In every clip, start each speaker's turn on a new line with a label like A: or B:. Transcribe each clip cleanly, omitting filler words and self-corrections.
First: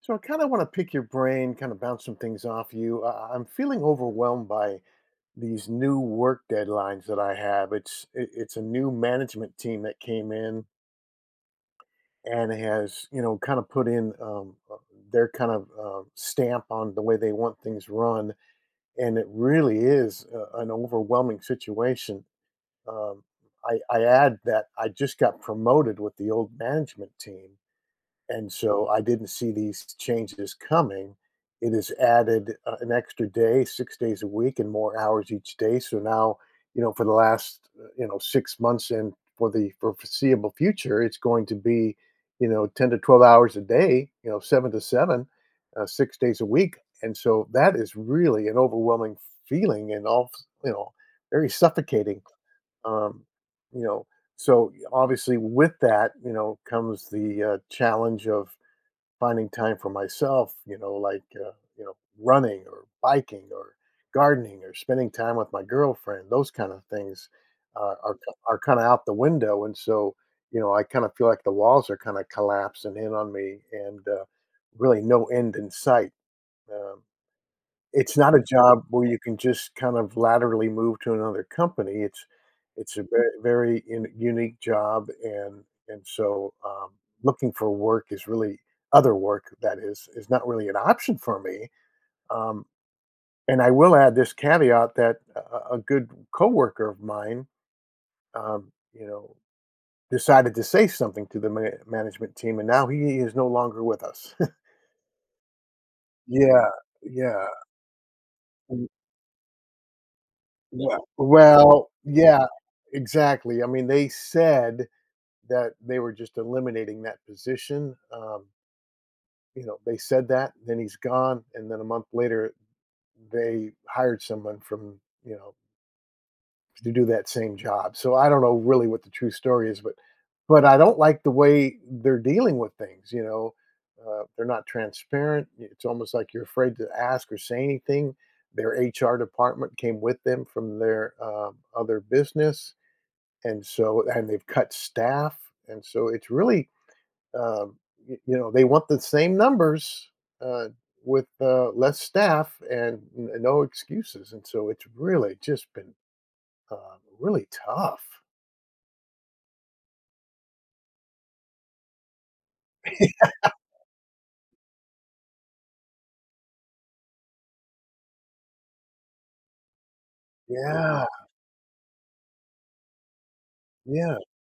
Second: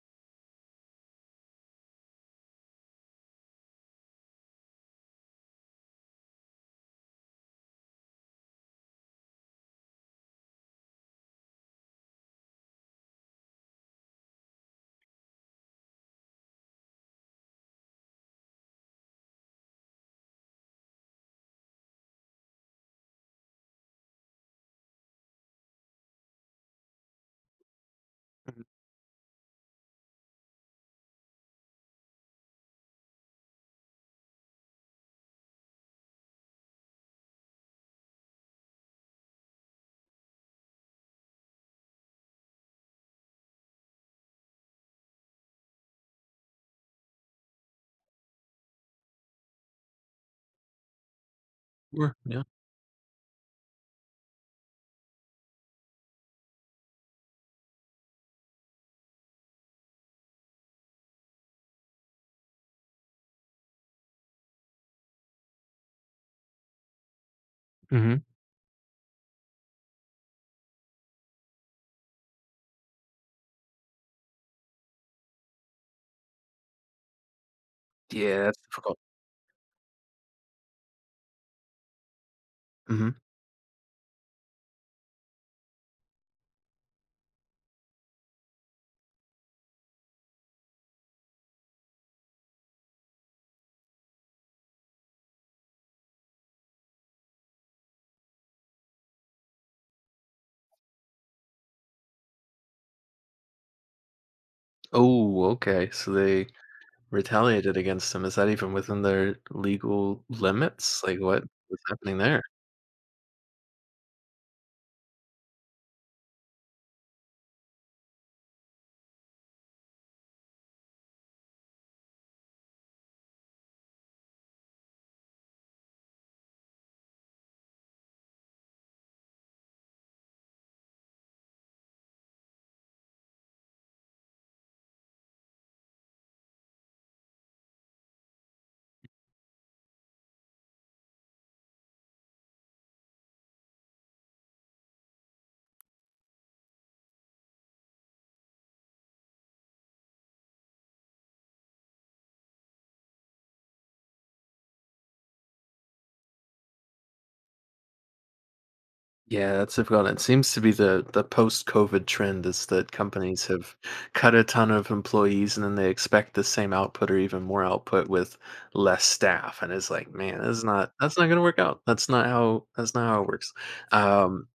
A: So I kind of want to pick your brain, kind of bounce some things off you. I'm feeling overwhelmed by these new work deadlines that I have. It's a new management team that came in and has you know kind of put in their kind of stamp on the way they want things run, and it really is an overwhelming situation. Um, I add that I just got promoted with the old management team and so I didn't see these changes coming. It has added an extra day, 6 days a week, and more hours each day. So now, you know, for the last you know 6 months and for the foreseeable future, it's going to be, you know, 10 to 12 hours a day. You know, seven to seven, 6 days a week. And so that is really an overwhelming feeling, and all you know, very
B: Or
A: suffocating
B: yeah.
A: um, you know, so obviously with that, you know, comes the challenge of finding time for myself. You know, like running or biking or gardening or spending time with my girlfriend. Those kind of things uh, are
B: Mhm.
A: are kind of out the window, and so you know, I kind of feel like the walls are kind of collapsing in on me, and really no end in sight. Um, it's not a
B: Yeah, that's
A: job
B: difficult.
A: where you can just kind of laterally move to another company. It's a
B: Mhm.
A: very, very un unique job, and so, looking for work is really other work that is not really an option for me, um, and I will add this caveat that a good coworker of mine, um, you know, decided to say something to the management team, and now he is no longer with us.
B: Oh, okay, so they
A: Yeah, yeah.
B: retaliated against him. Is that even within their legal
A: Yeah.
B: limits? Like, what was happening there?
A: Exactly. I mean, they said that they were just eliminating that position. You know, they said that, then he's gone, and then a month later they hired someone from, you know, to do that same job. So I don't know really what the true story is, but I don't like the way they're dealing with things, you know. They're not transparent. It's almost like you're afraid to ask or say anything. Their HR department came with them from their other business and so and they've cut staff, and so it's really, um, you know, they want the same numbers uh, with less staff and no excuses, and so it's really just been really tough.
B: Yeah, that's difficult. It seems to be the post-COVID trend is that companies have cut a ton of employees, and then they expect the same output or even more output with less staff, and it's like, "Man,
A: Yeah,
B: that's not gonna work out. That's not how it works."
A: yeah,
B: Um.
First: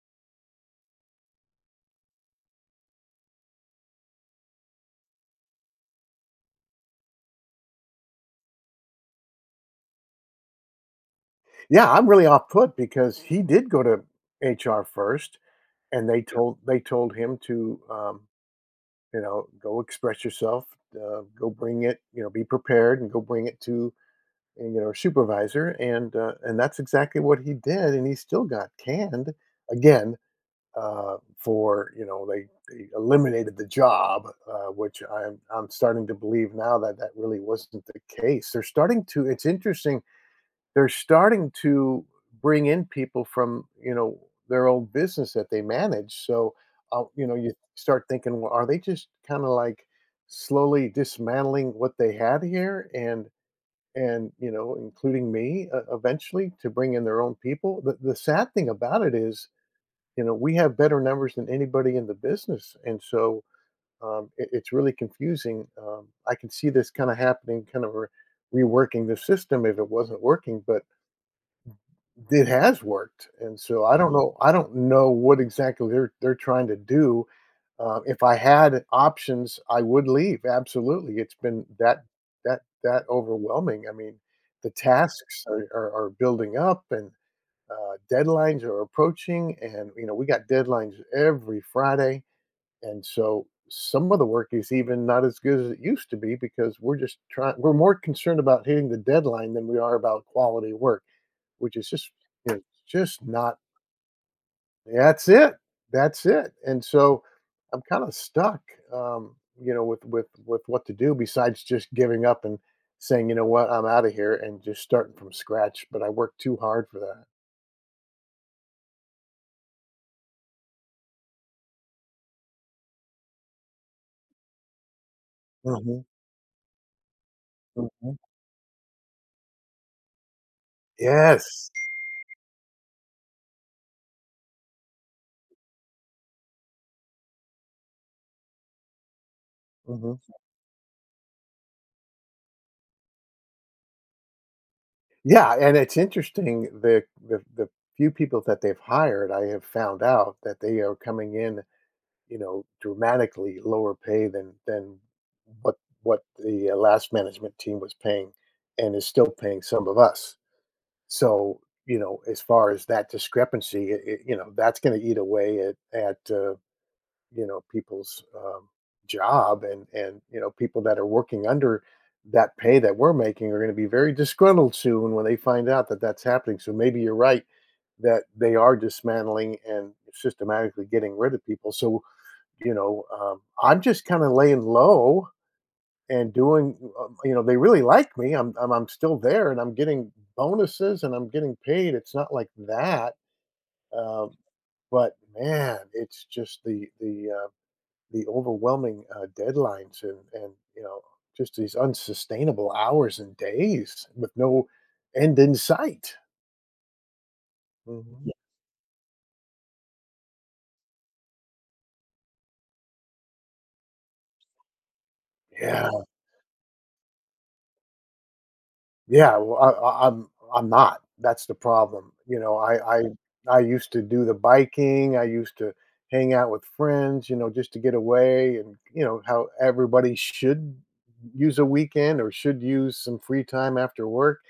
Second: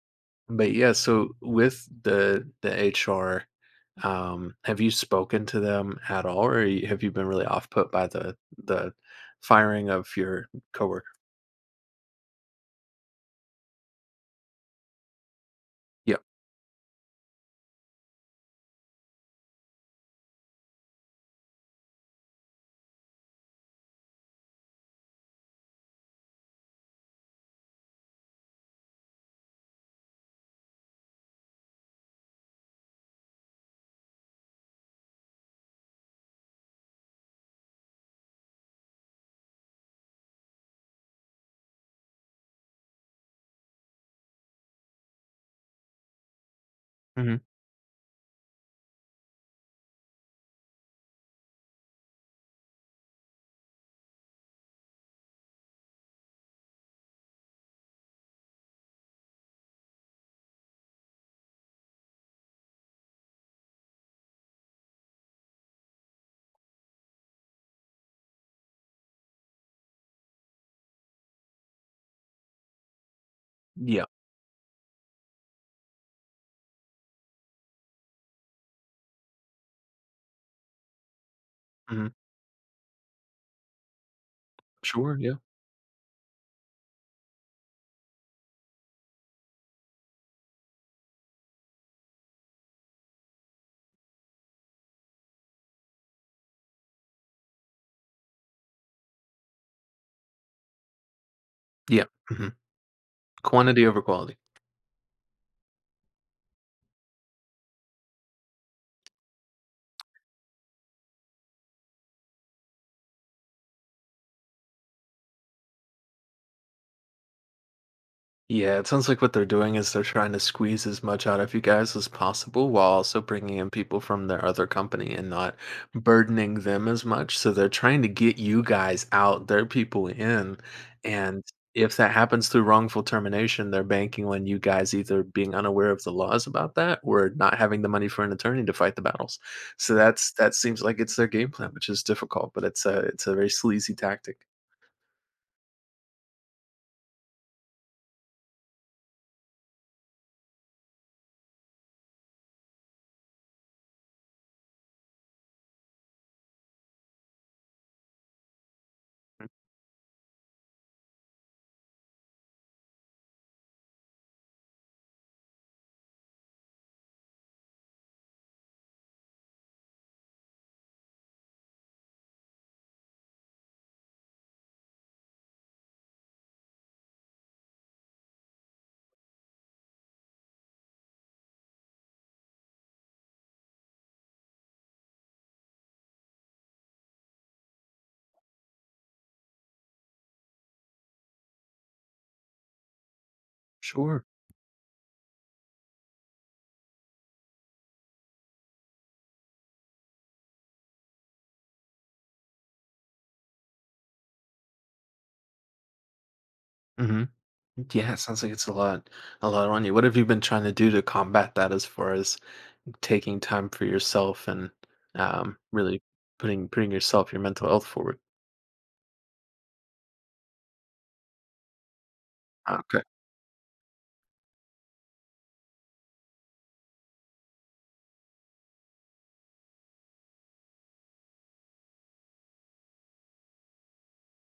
B: But yeah, so with the HR, have you spoken to them at all, or have you been really off put by the firing of your coworker?
A: yeah. I'm really off put because he did go to HR first, and
B: Yeah.
A: they told him to, you know, go express yourself, go bring it, you know, be prepared, and go bring it to you know, supervisor, and that's exactly what he did, and he still got canned again for you know they eliminated the job, which I'm starting to believe now that that really wasn't the case. They're starting to. It's interesting. They're starting to bring in people from you know their own business that they manage. So you know
B: Hmm.
A: you start thinking, well, are they just kind of like slowly dismantling what they had here and you know including me eventually to bring in their own people the sad thing about it is you know we have better numbers than anybody in the business and so it's really confusing I can see this kind of happening reworking the system if it wasn't working but it has worked, and so
B: Yeah.
A: I don't know what exactly they're trying to do. If I had options, I would leave, absolutely. It's been
B: Hmm.
A: that overwhelming. I mean, the
B: Sure. Yeah.
A: tasks are building up and deadlines are approaching and you know, we got deadlines every Friday and so some of the work is even not as good as it used to be because we're just trying we're more concerned about hitting the deadline than we are about quality work which is
B: Yeah.
A: just
B: Hmm.
A: you know, just not
B: Quantity over quality.
A: that's it that's it and so I'm kind of stuck um you know with what to do besides just giving up and saying you know what I'm out of here and just starting from scratch but I worked too hard for that.
B: Yeah, it sounds like what they're doing is they're trying to squeeze as much out of you guys as possible while also bringing in people from their other company and not
A: Mhm,
B: burdening them as much. So they're trying to
A: mhm.
B: get you guys out, their people in. And
A: Yes.
B: if that happens through wrongful termination, they're banking on you guys either being unaware of the laws about that or not having the money for an attorney to fight the battles. So that's
A: Hmm.
B: that seems like it's their game plan, which is difficult, but it's a very sleazy tactic.
A: Yeah, and it's interesting the few people that they've hired, I have found out that they are coming in you know, dramatically lower pay than what what the last management team was paying, and is still paying some of us. So you know, as far as that discrepancy, you know, that's going to eat away at you know people's job and you know people that are working under that pay that we're making are going to be very disgruntled soon when they find out that that's happening. So maybe you're right that they are dismantling and systematically getting rid of people. So you know, I'm just kinda laying low and doing you know, they really like me, I'm still there and I'm getting bonuses and I'm getting paid, it's not like that,
B: Sure.
A: um, but man, it's just the overwhelming, deadlines and, you know, just these unsustainable hours and days with no end in sight.
B: Mhm. Yeah, it
A: Mhm. Yeah.
B: sounds like it's a lot on you. What have you been trying to do to combat that, as far as taking time for yourself and
A: Yeah.
B: really putting yourself, your mental health forward?
A: Well, I'm I'm not. That's the problem. You know, I
B: Okay.
A: I I used to do the biking. I used to hang out with friends, you know, just to get away and, you know, how everybody should use a weekend or should use some free time after work.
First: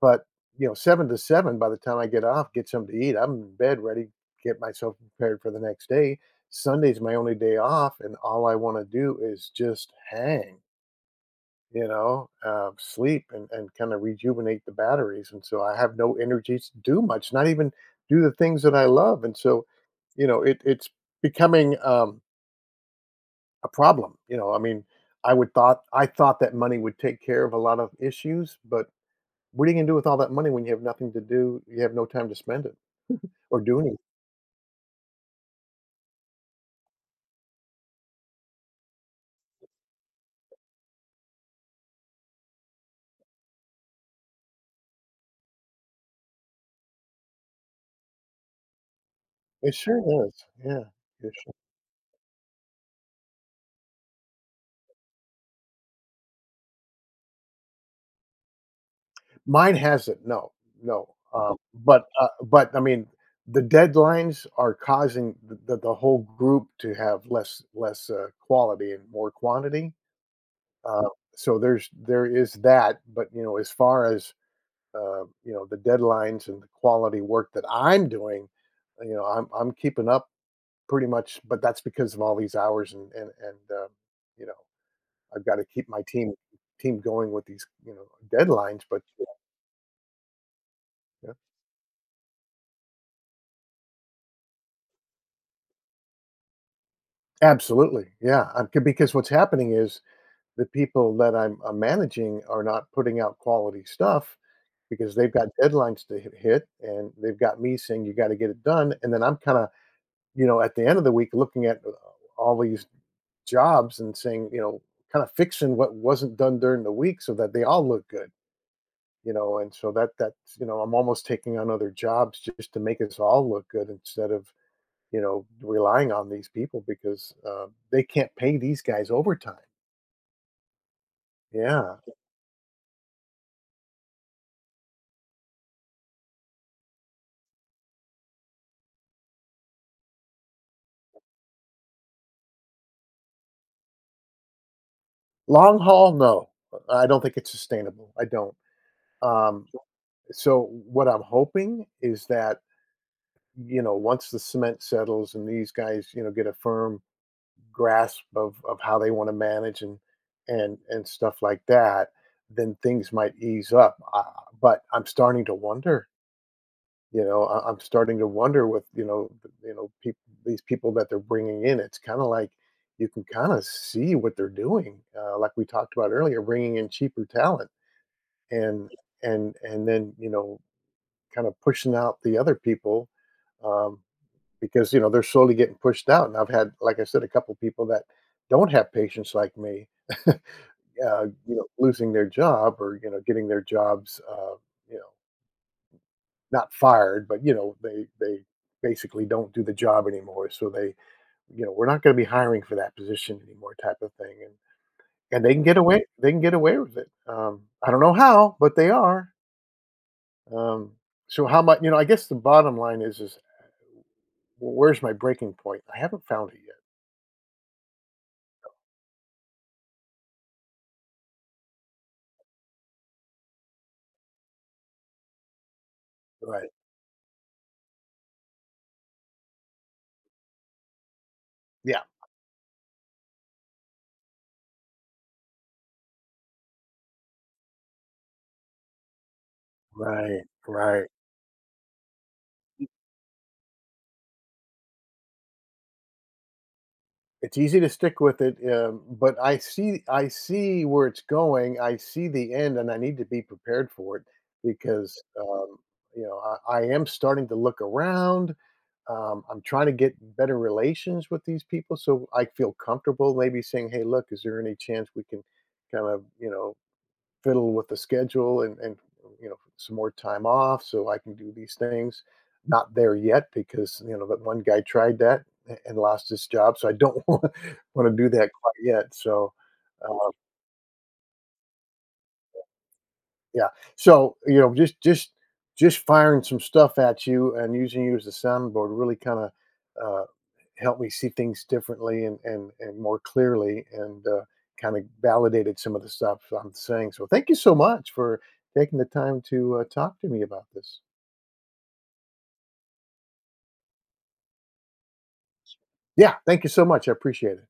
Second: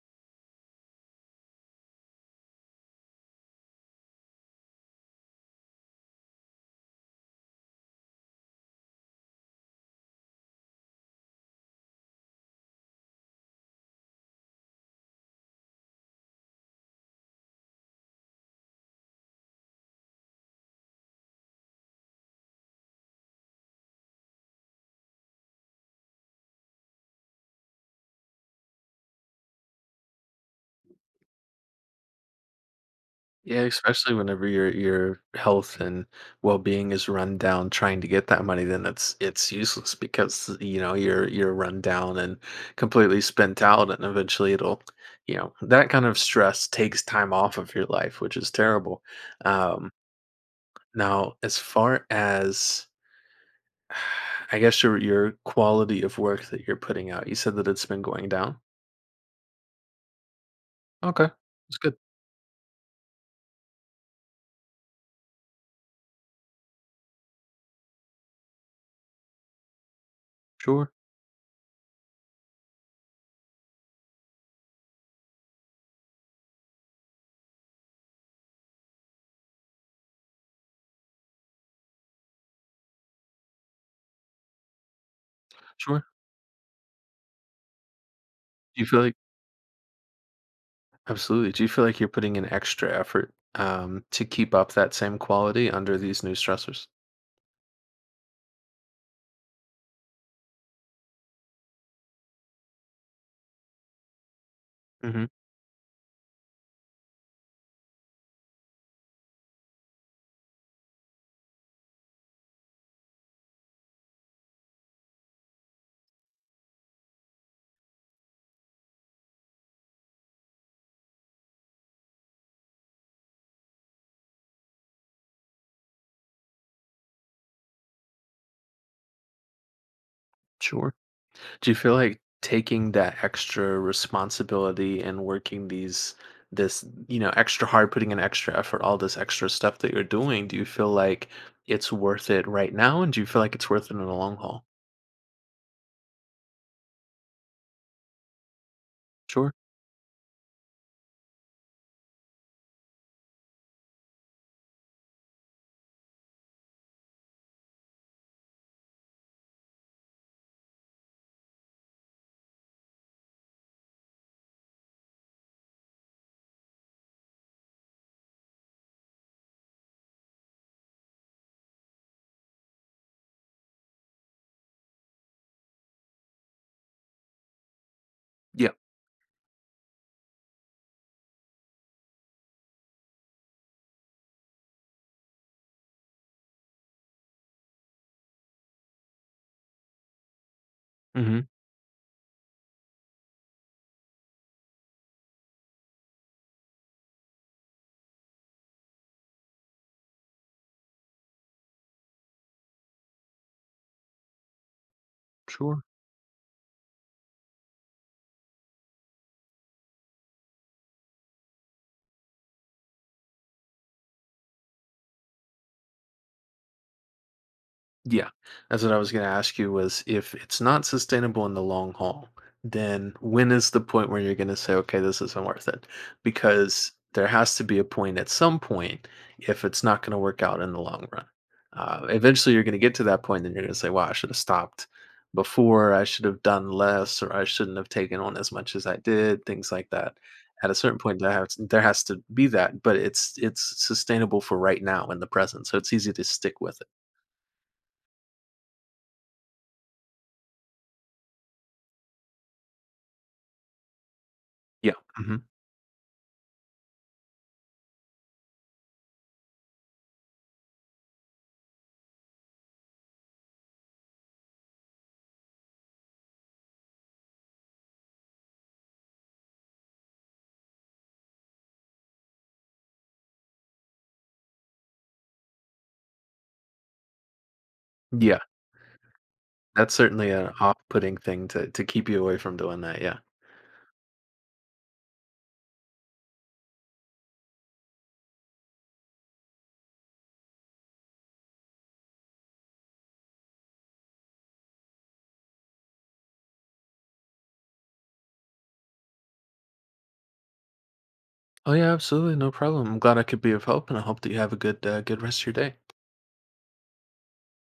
A: But, you know, 7 to 7 by the time I get off, get something to eat, I'm in bed ready, to get myself prepared for the next day. Sunday's my only day off and all I want to do is just hang you know, sleep and kind of rejuvenate the batteries. And so I have no energy to do much, not even do the things that I love. And so, you know, it, it's becoming a problem. You know, I mean, I thought that money would take care of a lot of issues, but what are you gonna do with all that money when you have nothing to do? You have no time to spend it or
B: Yeah,
A: do anything.
B: especially whenever your health and well being is run down, trying to get that money, then it's useless because you know you're run down and completely spent out, and eventually it'll, you know, that kind of stress takes time off of your life, which is terrible.
A: It
B: Um,
A: sure is. Yeah.
B: now, as far as, I guess your quality of work that you're putting out, you said that it's been going down?
A: Mine hasn't, no, no,
B: Okay,
A: um,
B: that's good.
A: but I mean, the deadlines are causing the whole group to have less, quality and more quantity,
B: Sure,
A: uh, so there is that, but, you know, as far as, you know, the deadlines and the quality work that I'm doing, you know, I'm keeping up pretty much, but that's because of all these hours and you know, I've gotta keep my
B: sure.
A: team going with these, you know,
B: Do
A: deadlines,
B: you feel
A: but,
B: like,
A: yeah.
B: absolutely, do you feel like you're putting in extra effort, to keep up that same quality under these new stressors?
A: Absolutely, yeah, because what's happening is the people that I'm managing are not putting out quality stuff because
B: Mhm,
A: they've got deadlines to hit, and they've got me saying, "You gotta get it done," and then I'm kinda, you know, at the end of the week looking at all these jobs and saying, you know, kinda fixing what wasn't done during the week so that they all look good, you know, and so that that's you know, I'm almost taking on other jobs just to make us all look good instead of you know, relying on these people because they can't pay these guys overtime.
B: sure. Do you feel
A: Yeah.
B: like taking that extra responsibility and working these, this, you know, extra hard, putting in extra effort, all this extra stuff that you're doing, do you feel like it's worth it right now, and do you feel like it's worth it in the long haul?
A: Long haul, no. I don't think it's sustainable. I don't.
B: Sure.
A: Um, so what I'm hoping is that, you know, once the cement settles and these guys, you know, get a firm grasp of how they want to manage and stuff like that, then things might ease up. But I'm starting to wonder. You know, I'm starting to wonder with, you know, th you know, peop these people that they're bringing in, it's kinda like you can kinda see what they're doing, like we talked about earlier, bringing in cheaper talent
B: Yeah.
A: and yeah. And then, you know, kinda pushing out the other people, um, because, you know, they're slowly getting pushed out, and I've had, like I said, a couple people that don't have patience like me,
B: Mhm.
A: you know, losing their job or, you know, getting their jobs, you know not fired, but you know, they basically don't do the job anymore. So they, you know, we're not going to be hiring for that position anymore, type of thing. And they can get
B: Sure.
A: away, they can get away with it. I don't know how, but they are. Um, so how much? You know, I guess the bottom line is where's my breaking point? I haven't found it
B: Yeah. That's what I was going to ask you, was if it's not sustainable in the long haul, then when is the point where you're going to say, okay, this isn't worth it?
A: yet. Right.
B: Because there has to be a point at some point if it's not going to work out in the long run.
A: Yeah.
B: Eventually, you're going to get to that point, and you're going to say, wow, I should have stopped before. I should have done less, or I shouldn't have taken on as much as I did, things like that.
A: Right.
B: At a certain
A: Right.
B: point, there has to be that, but it's sustainable for right now in the present. So it's easy to stick with it.
A: It's easy to stick with it, but I see where it's going, I see the end, and I need to be prepared for it
B: Yeah.
A: because,
B: Mhm.
A: you know, I am starting to look around. I'm trying to get better relations with these people so I feel comfortable maybe saying, "Hey, look, is there any chance we can kind of, you know, fiddle with the schedule and you know some more time off so I can do these things. Not there yet because you know that one guy tried that and lost his job, so I don't want to do
B: Yeah.
A: that quite yet. So.
B: That's certainly
A: uh,
B: an off-putting thing to keep you away from doing that, yeah.
A: Yeah. So, you know, just firing some stuff at you and using you as a soundboard really kind of uh, helped me see things differently and more clearly, and kind of validated some of the stuff I'm saying. So, thank you so much for taking the time to talk to me about this.
B: Oh, yeah, absolutely, no problem. I'm glad I could be of help, and I hope that you have a good, good rest of your day.
A: Yeah, thank you so much. I appreciate it.